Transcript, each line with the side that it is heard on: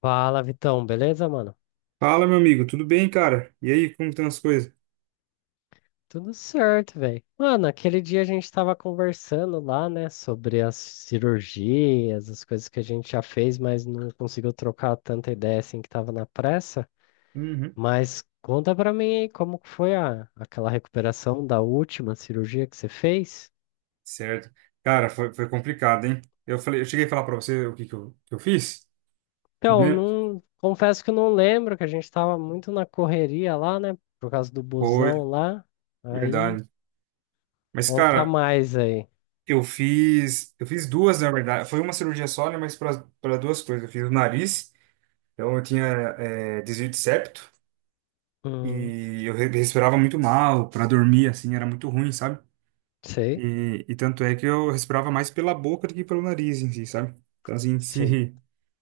left: Fala, Vitão, beleza, mano?
right: Fala, meu amigo, tudo bem, cara? E aí, como estão as coisas?
left: Tudo certo, velho. Mano, aquele dia a gente tava conversando lá, né, sobre as cirurgias, as coisas que a gente já fez, mas não conseguiu trocar tanta ideia assim que tava na pressa.
right: Uhum.
left: Mas conta pra mim aí como que foi aquela recuperação da última cirurgia que você fez?
right: Certo. Cara, foi complicado, hein? Eu falei, eu cheguei a falar pra você o que que eu fiz,
left: Então,
right: né?
left: não, confesso que eu não lembro, que a gente tava muito na correria lá, né, por causa do
right: Foi,
left: busão lá. Aí,
right: verdade. Mas,
left: conta
right: cara,
left: mais aí.
right: eu fiz duas, na verdade. Foi uma cirurgia só, né? Mas para duas coisas. Eu fiz o nariz, então eu tinha desvio de septo
left: Hum,
right: e eu respirava muito mal, para dormir assim era muito ruim, sabe?
left: sei,
right: E tanto é que eu respirava mais pela boca do que pelo nariz em si, sabe? Então, assim,
left: sim.
right: se,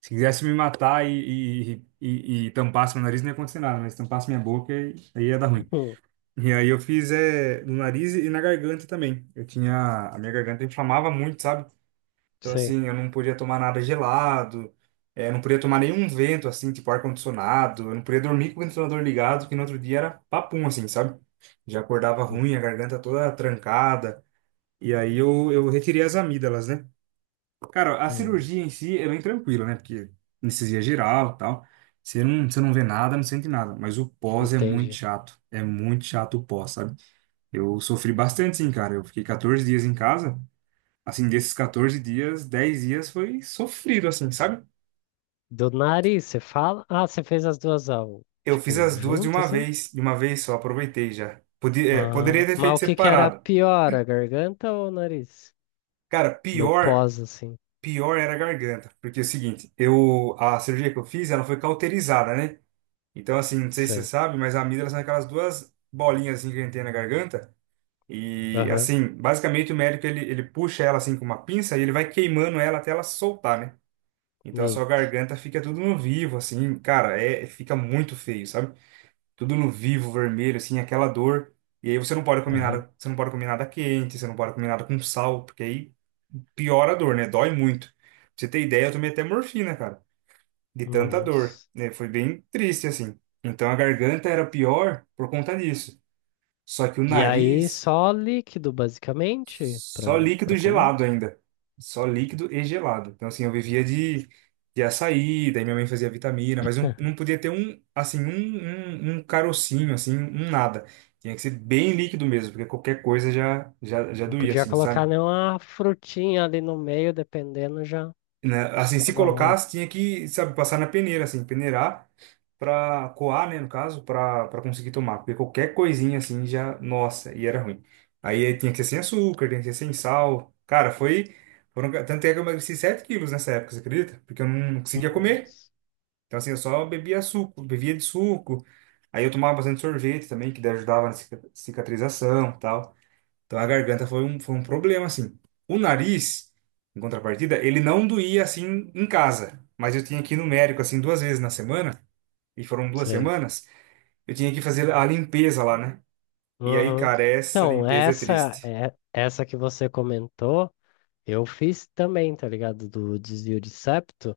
right: se quisesse me matar e tampasse meu nariz, não ia acontecer nada, mas tampasse minha boca, aí ia dar ruim. E aí eu fiz no nariz e na garganta também. Eu tinha, a minha garganta inflamava muito, sabe? Então,
left: Sei.
right: assim, eu não podia tomar nada gelado, não podia tomar nenhum vento, assim, tipo ar-condicionado, eu não podia dormir com o ventilador ligado, que no outro dia era papum, assim, sabe? Já acordava
left: Hum,
right: ruim, a garganta toda trancada. E aí eu retirei as amígdalas, né? Cara, a
left: hum,
right: cirurgia em si é bem tranquila, né? Porque anestesia geral e tal. Você não vê nada, não sente nada. Mas o pós é muito
left: entendi.
right: chato. É muito chato o pós, sabe? Eu sofri bastante, sim, cara. Eu fiquei 14 dias em casa. Assim, desses 14 dias, 10 dias foi sofrido, assim, sabe?
left: Do nariz, você fala? Ah, você fez as duas
right: Eu fiz
left: tipo,
right: as duas de
left: junto,
right: uma
left: assim?
right: vez. De uma vez só, aproveitei já. Podia, poderia
left: Ah,
right: ter
left: mas
right: feito
left: o que que era
right: separado.
left: pior, a garganta ou o nariz?
right: Cara,
left: No
right: pior,
left: pós, assim.
right: pior era a garganta. Porque é o seguinte, a cirurgia que eu fiz, ela foi cauterizada, né? Então, assim, não sei se você
left: Sei.
right: sabe, mas a amígdala são aquelas duas bolinhas assim que a gente tem na garganta. E,
left: Aham.
right: assim, basicamente o médico ele puxa ela assim com uma pinça e ele vai queimando ela até ela soltar, né? Então a sua
left: Neito.
right: garganta fica tudo no vivo, assim, cara, fica muito feio, sabe? Tudo no vivo, vermelho, assim, aquela dor. E aí você não pode comer
left: Aham.
right: nada, você não pode comer nada quente, você não pode comer nada com sal, porque aí piora a dor, né? Dói muito. Pra você ter ideia, eu tomei até morfina, cara de tanta dor,
left: Nossa.
right: né? Foi bem triste assim. Então a garganta era pior por conta disso. Só que o
left: E aí,
right: nariz,
left: só líquido, basicamente,
right: só
left: pra,
right: líquido
left: pra comer?
right: gelado ainda. Só líquido e gelado. Então assim, eu vivia de açaí, daí minha mãe fazia vitamina, mas não,
left: É.
right: não podia ter um, assim, um carocinho, assim, um nada. Tinha que ser bem líquido mesmo, porque qualquer coisa já, já
left: Não
right: doía,
left: podia
right: assim,
left: colocar
right: sabe?
left: nenhuma frutinha ali no meio, dependendo, já
right: Né? Assim, se
left: dava ruim.
right: colocasse, tinha que, sabe, passar na peneira, assim, peneirar para coar, né, no caso, para conseguir tomar, porque qualquer coisinha assim já, nossa, e era ruim. Aí tinha que ser sem açúcar, tinha que ser sem sal. Cara, foi foram, tanto é que eu emagreci 7 quilos nessa época, você acredita? Porque eu não conseguia comer.
left: Nossa.
right: Então assim, eu só bebia suco, bebia de suco. Aí eu tomava bastante sorvete também, que daí ajudava na cicatrização, e tal. Então a garganta foi um problema assim. O nariz, em contrapartida, ele não doía assim em casa, mas eu tinha que ir no médico assim duas vezes na semana. E foram duas
left: Sei.
right: semanas. Eu tinha que fazer a limpeza lá, né? E aí,
left: Uhum.
right: cara, essa
left: Então,
right: limpeza é
left: essa
right: triste.
left: é essa que você comentou, eu fiz também, tá ligado? Do desvio de septo.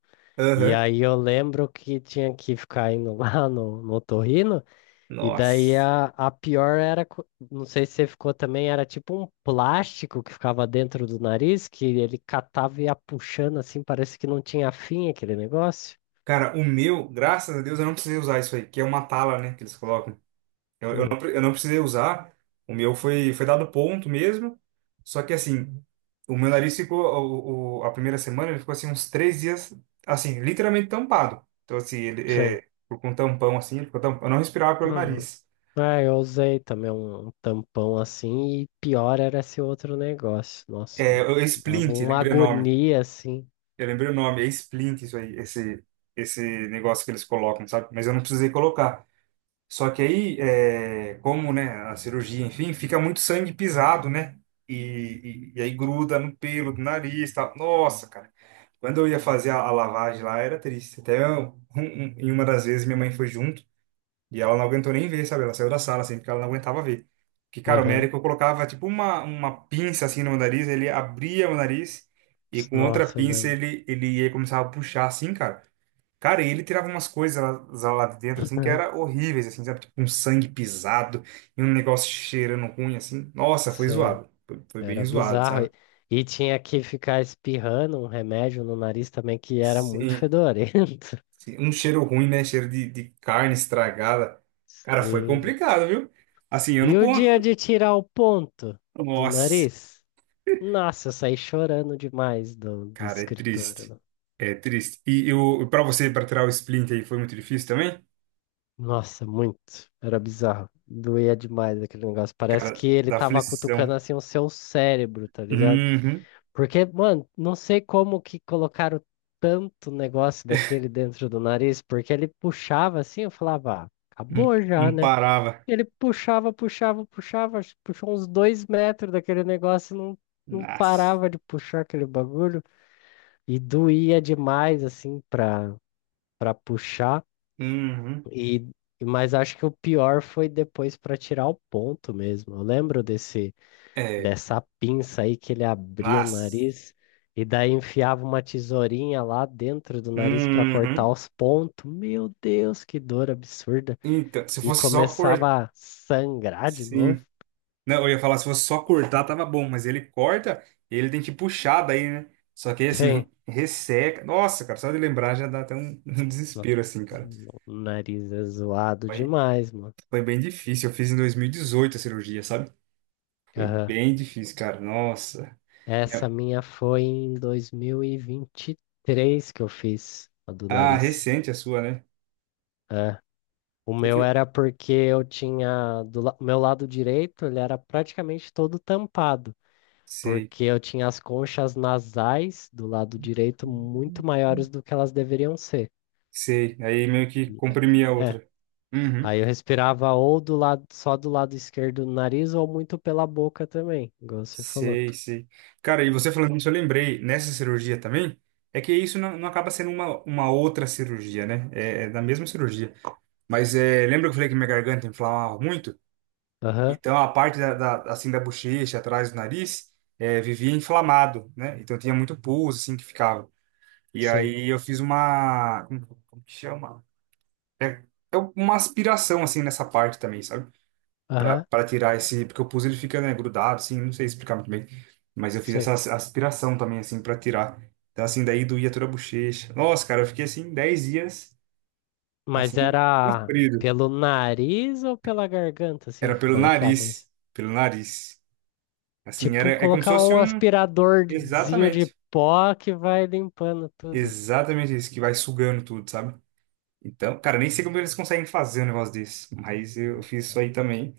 left: E
right: Aham.
left: aí eu lembro que tinha que ficar indo lá no otorrino, e daí
right: Nossa.
left: a pior era, não sei se você ficou também, era tipo um plástico que ficava dentro do nariz, que ele catava e ia puxando assim, parece que não tinha fim aquele negócio.
right: Cara, o meu, graças a Deus, eu não precisei usar isso aí, que é uma tala, né, que eles colocam. Eu, eu não,
left: Hum,
right: pre- eu não precisei usar. O meu foi, foi dado ponto mesmo. Só que, assim, o meu nariz ficou, a primeira semana, ele ficou, assim, uns 3 dias, assim, literalmente tampado. Então, assim, ele,
left: sim.
right: com um tampão, assim, ele ficou tampão. Eu não respirava pelo nariz.
left: É, eu usei também um, tampão assim, e pior era esse outro negócio. Nossa,
right: É, é
left: dava
right: splint,
left: uma
right: lembrei o nome.
left: agonia assim.
right: Eu lembrei o nome, é Splint isso aí, esse negócio que eles colocam, sabe? Mas eu não precisei colocar. Só que aí, como, né, a cirurgia, enfim, fica muito sangue pisado, né? E aí gruda no pelo do nariz, tá? Nossa, cara. Quando eu ia fazer a lavagem lá, era triste. Até em uma das vezes minha mãe foi junto. E ela não aguentou nem ver, sabe? Ela saiu da sala, assim, porque ela não aguentava ver. Porque, cara, o
left: Aham.
right: médico colocava, tipo, uma, pinça, assim, no nariz, ele abria o nariz e com outra
left: Nossa, eu
right: pinça
left: lembro.
right: ele ia começar a puxar, assim, cara. Cara, e ele tirava umas coisas lá, lá de dentro, assim, que era horríveis, assim, sabe? Tipo, um sangue pisado e um negócio cheirando ruim, assim. Nossa, foi
left: Sim,
right: zoado. Foi bem
left: era
right: zoado,
left: bizarro.
right: sabe?
left: e tinha que ficar espirrando um remédio no nariz também que era muito
right: Sim,
left: fedorento.
right: sim. Um cheiro ruim, né? Cheiro de carne estragada. Cara, foi
left: Sim, vé.
right: complicado, viu? Assim, eu
left: E
right: não
left: o dia
right: conto.
left: de tirar o ponto do
right: Nossa.
left: nariz? Nossa, eu saí chorando demais do
right: Cara, é triste.
left: escritório.
right: É triste. E pra você, para tirar o splint aí, foi muito difícil também?
left: Nossa, muito. Era bizarro. Doía demais aquele negócio. Parece
right: Cara,
left: que ele
right: da
left: tava
right: aflição.
left: cutucando assim o seu cérebro, tá ligado?
right: Uhum.
left: Porque, mano, não sei como que colocaram tanto negócio daquele dentro do nariz, porque ele puxava assim, eu falava, ah,
right: Não,
left: acabou já,
right: não
left: né?
right: parava.
left: Ele puxava, puxava, puxava, acho que puxou uns 2 metros daquele negócio, e não, não
right: Nossa.
left: parava de puxar aquele bagulho. E doía demais, assim, pra puxar.
right: Uhum.
left: E, mas acho que o pior foi depois para tirar o ponto mesmo. Eu lembro
right: É.
left: dessa pinça aí que ele abriu o
right: Nossa.
left: nariz e daí enfiava uma tesourinha lá dentro do nariz para cortar
right: Uhum.
left: os pontos. Meu Deus, que dor absurda!
right: Então, se
left: E
right: fosse só cortar.
left: começava a sangrar de novo.
right: Sim. Não, eu ia falar, se fosse só cortar, tava bom, mas ele corta, ele tem que puxar daí, né? Só que aí, assim,
left: Sim,
right: resseca. Nossa, cara, só de lembrar já dá até um, um
left: no-
right: desespero, assim, cara.
left: o nariz é zoado
right: Foi,
left: demais, mano.
right: foi bem difícil. Eu fiz em 2018 a cirurgia, sabe? Foi
left: Aham.
right: bem difícil, cara. Nossa. Minha-
left: Essa minha foi em dois mil e vinte e três que eu fiz, a do
right: Ah,
left: nariz.
right: recente a sua, né?
left: O
right: Você
left: meu
right: fe-
left: era porque eu tinha o meu lado direito, ele era praticamente todo tampado,
right: Sei,
left: porque eu tinha as conchas nasais do lado direito muito maiores do que elas deveriam ser.
right: sei. Aí meio que
left: E-
right: comprimi a
left: É,
right: outra. Uhum.
left: aí eu respirava ou do lado só do lado esquerdo do nariz ou muito pela boca também, igual você falou.
right: Sei, sei. Cara, e você falando isso, eu lembrei, nessa cirurgia também, é que isso não, não acaba sendo uma outra cirurgia, né? É da mesma cirurgia. Mas lembra que eu falei que minha garganta inflamava muito?
left: Aham,
right: Então a parte assim da bochecha, atrás do nariz, vivia inflamado, né? Então tinha muito pus, assim, que ficava. E
left: sim.
right: aí eu fiz uma. Como que chama? É, é uma aspiração, assim, nessa parte também, sabe? Pra,
left: Aham,
right: pra tirar esse. Porque o pus ele fica, né, grudado, assim, não sei explicar muito bem. Mas eu fiz
left: sei.
right: essa aspiração também, assim, pra tirar. Então, assim, daí doía toda a bochecha. Nossa, cara, eu fiquei assim 10 dias,
left: Mas
right: assim,
left: era
right: sofrido.
left: pelo nariz ou pela garganta assim
right: Era
left: que
right: pelo
left: colocava isso?
right: nariz. Pelo nariz. Assim, era,
left: Tipo,
right: é como se
left: colocar
right: fosse
left: um
right: um.
left: aspiradorzinho de
right: Exatamente.
left: pó que vai limpando tudo.
right: Exatamente isso, que vai sugando tudo, sabe? Então, cara, nem sei como eles conseguem fazer um negócio desse, mas eu fiz isso aí também.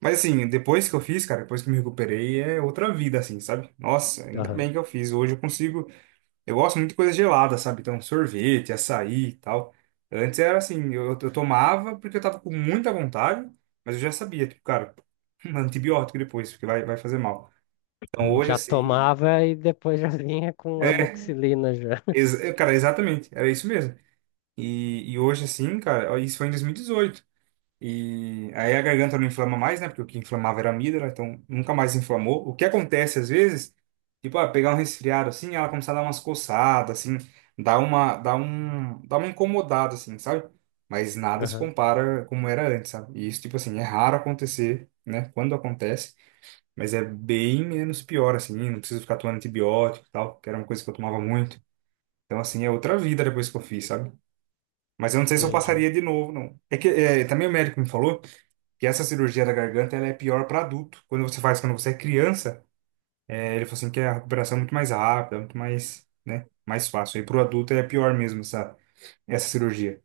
right: Mas assim, depois que eu fiz, cara, depois que me recuperei, é outra vida, assim, sabe? Nossa, ainda
left: Aham.
right: bem que eu fiz. Hoje eu consigo. Eu gosto muito de coisa gelada, sabe? Então, sorvete, açaí e tal. Antes era assim, eu tomava porque eu tava com muita vontade, mas eu já sabia, tipo, cara, antibiótico depois, porque vai fazer mal. Então, hoje,
left: Já
right: assim,
left: tomava e depois já vinha com amoxicilina já.
right: Cara, exatamente, era isso mesmo. E hoje, assim, cara, ó, isso foi em 2018. E aí a garganta não inflama mais, né? Porque o que inflamava era a amígdala, então nunca mais inflamou. O que acontece às vezes, tipo, ah, pegar um resfriado assim, ela começa a dar umas coçadas, assim, dá uma incomodada, assim, sabe? Mas nada se
left: Aham,
right: compara como era antes, sabe? E isso, tipo assim, é raro acontecer, né? Quando acontece, mas é bem menos pior, assim, não preciso ficar tomando antibiótico e tal, que era uma coisa que eu tomava muito. Então, assim, é outra vida depois que eu fiz, sabe? Mas eu não sei se eu
left: entendi.
right: passaria de novo, não. É que também o médico me falou. Que essa cirurgia da garganta ela é pior para adulto. Quando você é criança, ele falou assim que a recuperação é muito mais rápida, muito mais, né, mais fácil. E para o adulto é pior mesmo essa cirurgia.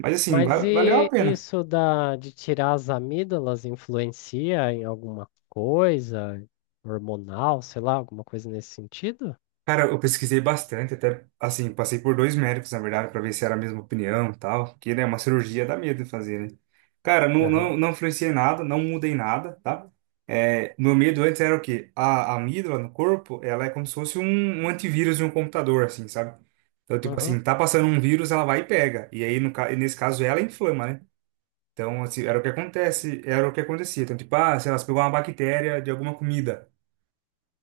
right: Mas assim,
left: Mas
right: valeu a
left: e
right: pena.
left: isso da, de tirar as amígdalas influencia em alguma coisa hormonal, sei lá, alguma coisa nesse sentido?
right: Cara, eu pesquisei bastante, até assim, passei por dois médicos, na verdade, para ver se era a mesma opinião e tal, que, né, uma cirurgia dá medo de fazer, né? Cara, não,
left: Aham,
right: não influenciei nada, não mudei nada, tá? É, meu medo antes era o quê? A amígdala no corpo, ela é como se fosse um, antivírus de um computador, assim, sabe? Então, tipo
left: uhum,
right: assim, tá passando um vírus, ela vai e pega. E aí, no, ca- e nesse caso, ela inflama, né? Então, assim, era o que acontece, era o que acontecia. Então, tipo, ah, sei lá, você pegou uma bactéria de alguma comida.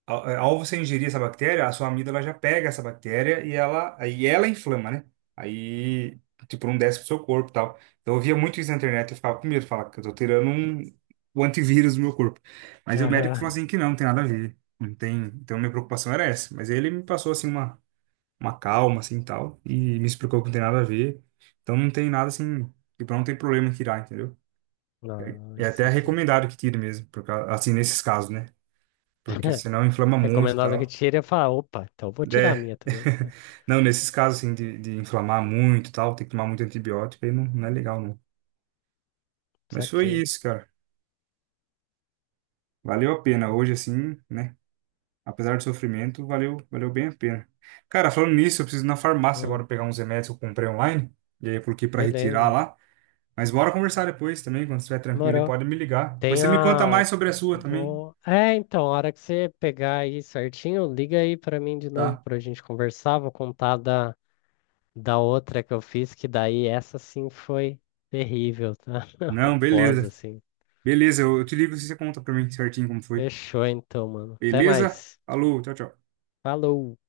right: Ao você ingerir essa bactéria, a sua amígdala já pega essa bactéria e aí ela inflama, né? Aí, tipo, não desce pro seu corpo e tal. Então, eu via muito isso na internet, eu ficava com medo, falava que eu tô tirando o antivírus do meu corpo. Mas aí o médico falou
left: aham.
right: assim que não, não tem nada a ver. Não tem, então, minha preocupação era essa. Mas aí ele me passou, assim, uma calma, assim, tal, e me explicou que não tem nada a ver. Então, não tem nada, assim, tipo, não tem problema em tirar, entendeu?
left: Não,
right: É
left: isso
right: até
left: aqui.
right: recomendado que tire mesmo, porque, assim, nesses casos, né? Porque senão inflama muito e
left: Recomendado que
right: tal.
left: tire, eu falo, opa, então eu vou tirar a
right: É.
left: minha também.
right: Não, nesses casos, assim, de inflamar muito e tal, tem que tomar muito antibiótico, aí não, não é legal, não. Mas foi
left: Saquei.
right: isso, cara. Valeu a pena. Hoje, assim, né? Apesar do sofrimento, valeu, valeu bem a pena. Cara, falando nisso, eu preciso ir na farmácia
left: Hum.
right: agora pegar uns remédios que eu comprei online. E aí eu coloquei pra retirar
left: Beleza.
right: lá. Mas bora conversar depois também, quando estiver tranquilo, aí
left: Demorou.
right: pode me ligar. Depois
left: Tem
right: você me conta
left: a.
right: mais sobre a sua também,
left: Vou. É, então, a hora que você pegar aí certinho, liga aí pra mim de novo
right: tá?
left: pra gente conversar. Vou contar da, da outra que eu fiz, que daí essa sim foi terrível, tá? O
right: Não,
left: pós,
right: beleza.
left: assim.
right: Beleza, eu te ligo se você conta pra mim certinho como foi.
left: Fechou então, mano. Até
right: Beleza?
left: mais.
right: Alô, tchau, tchau.
left: Falou!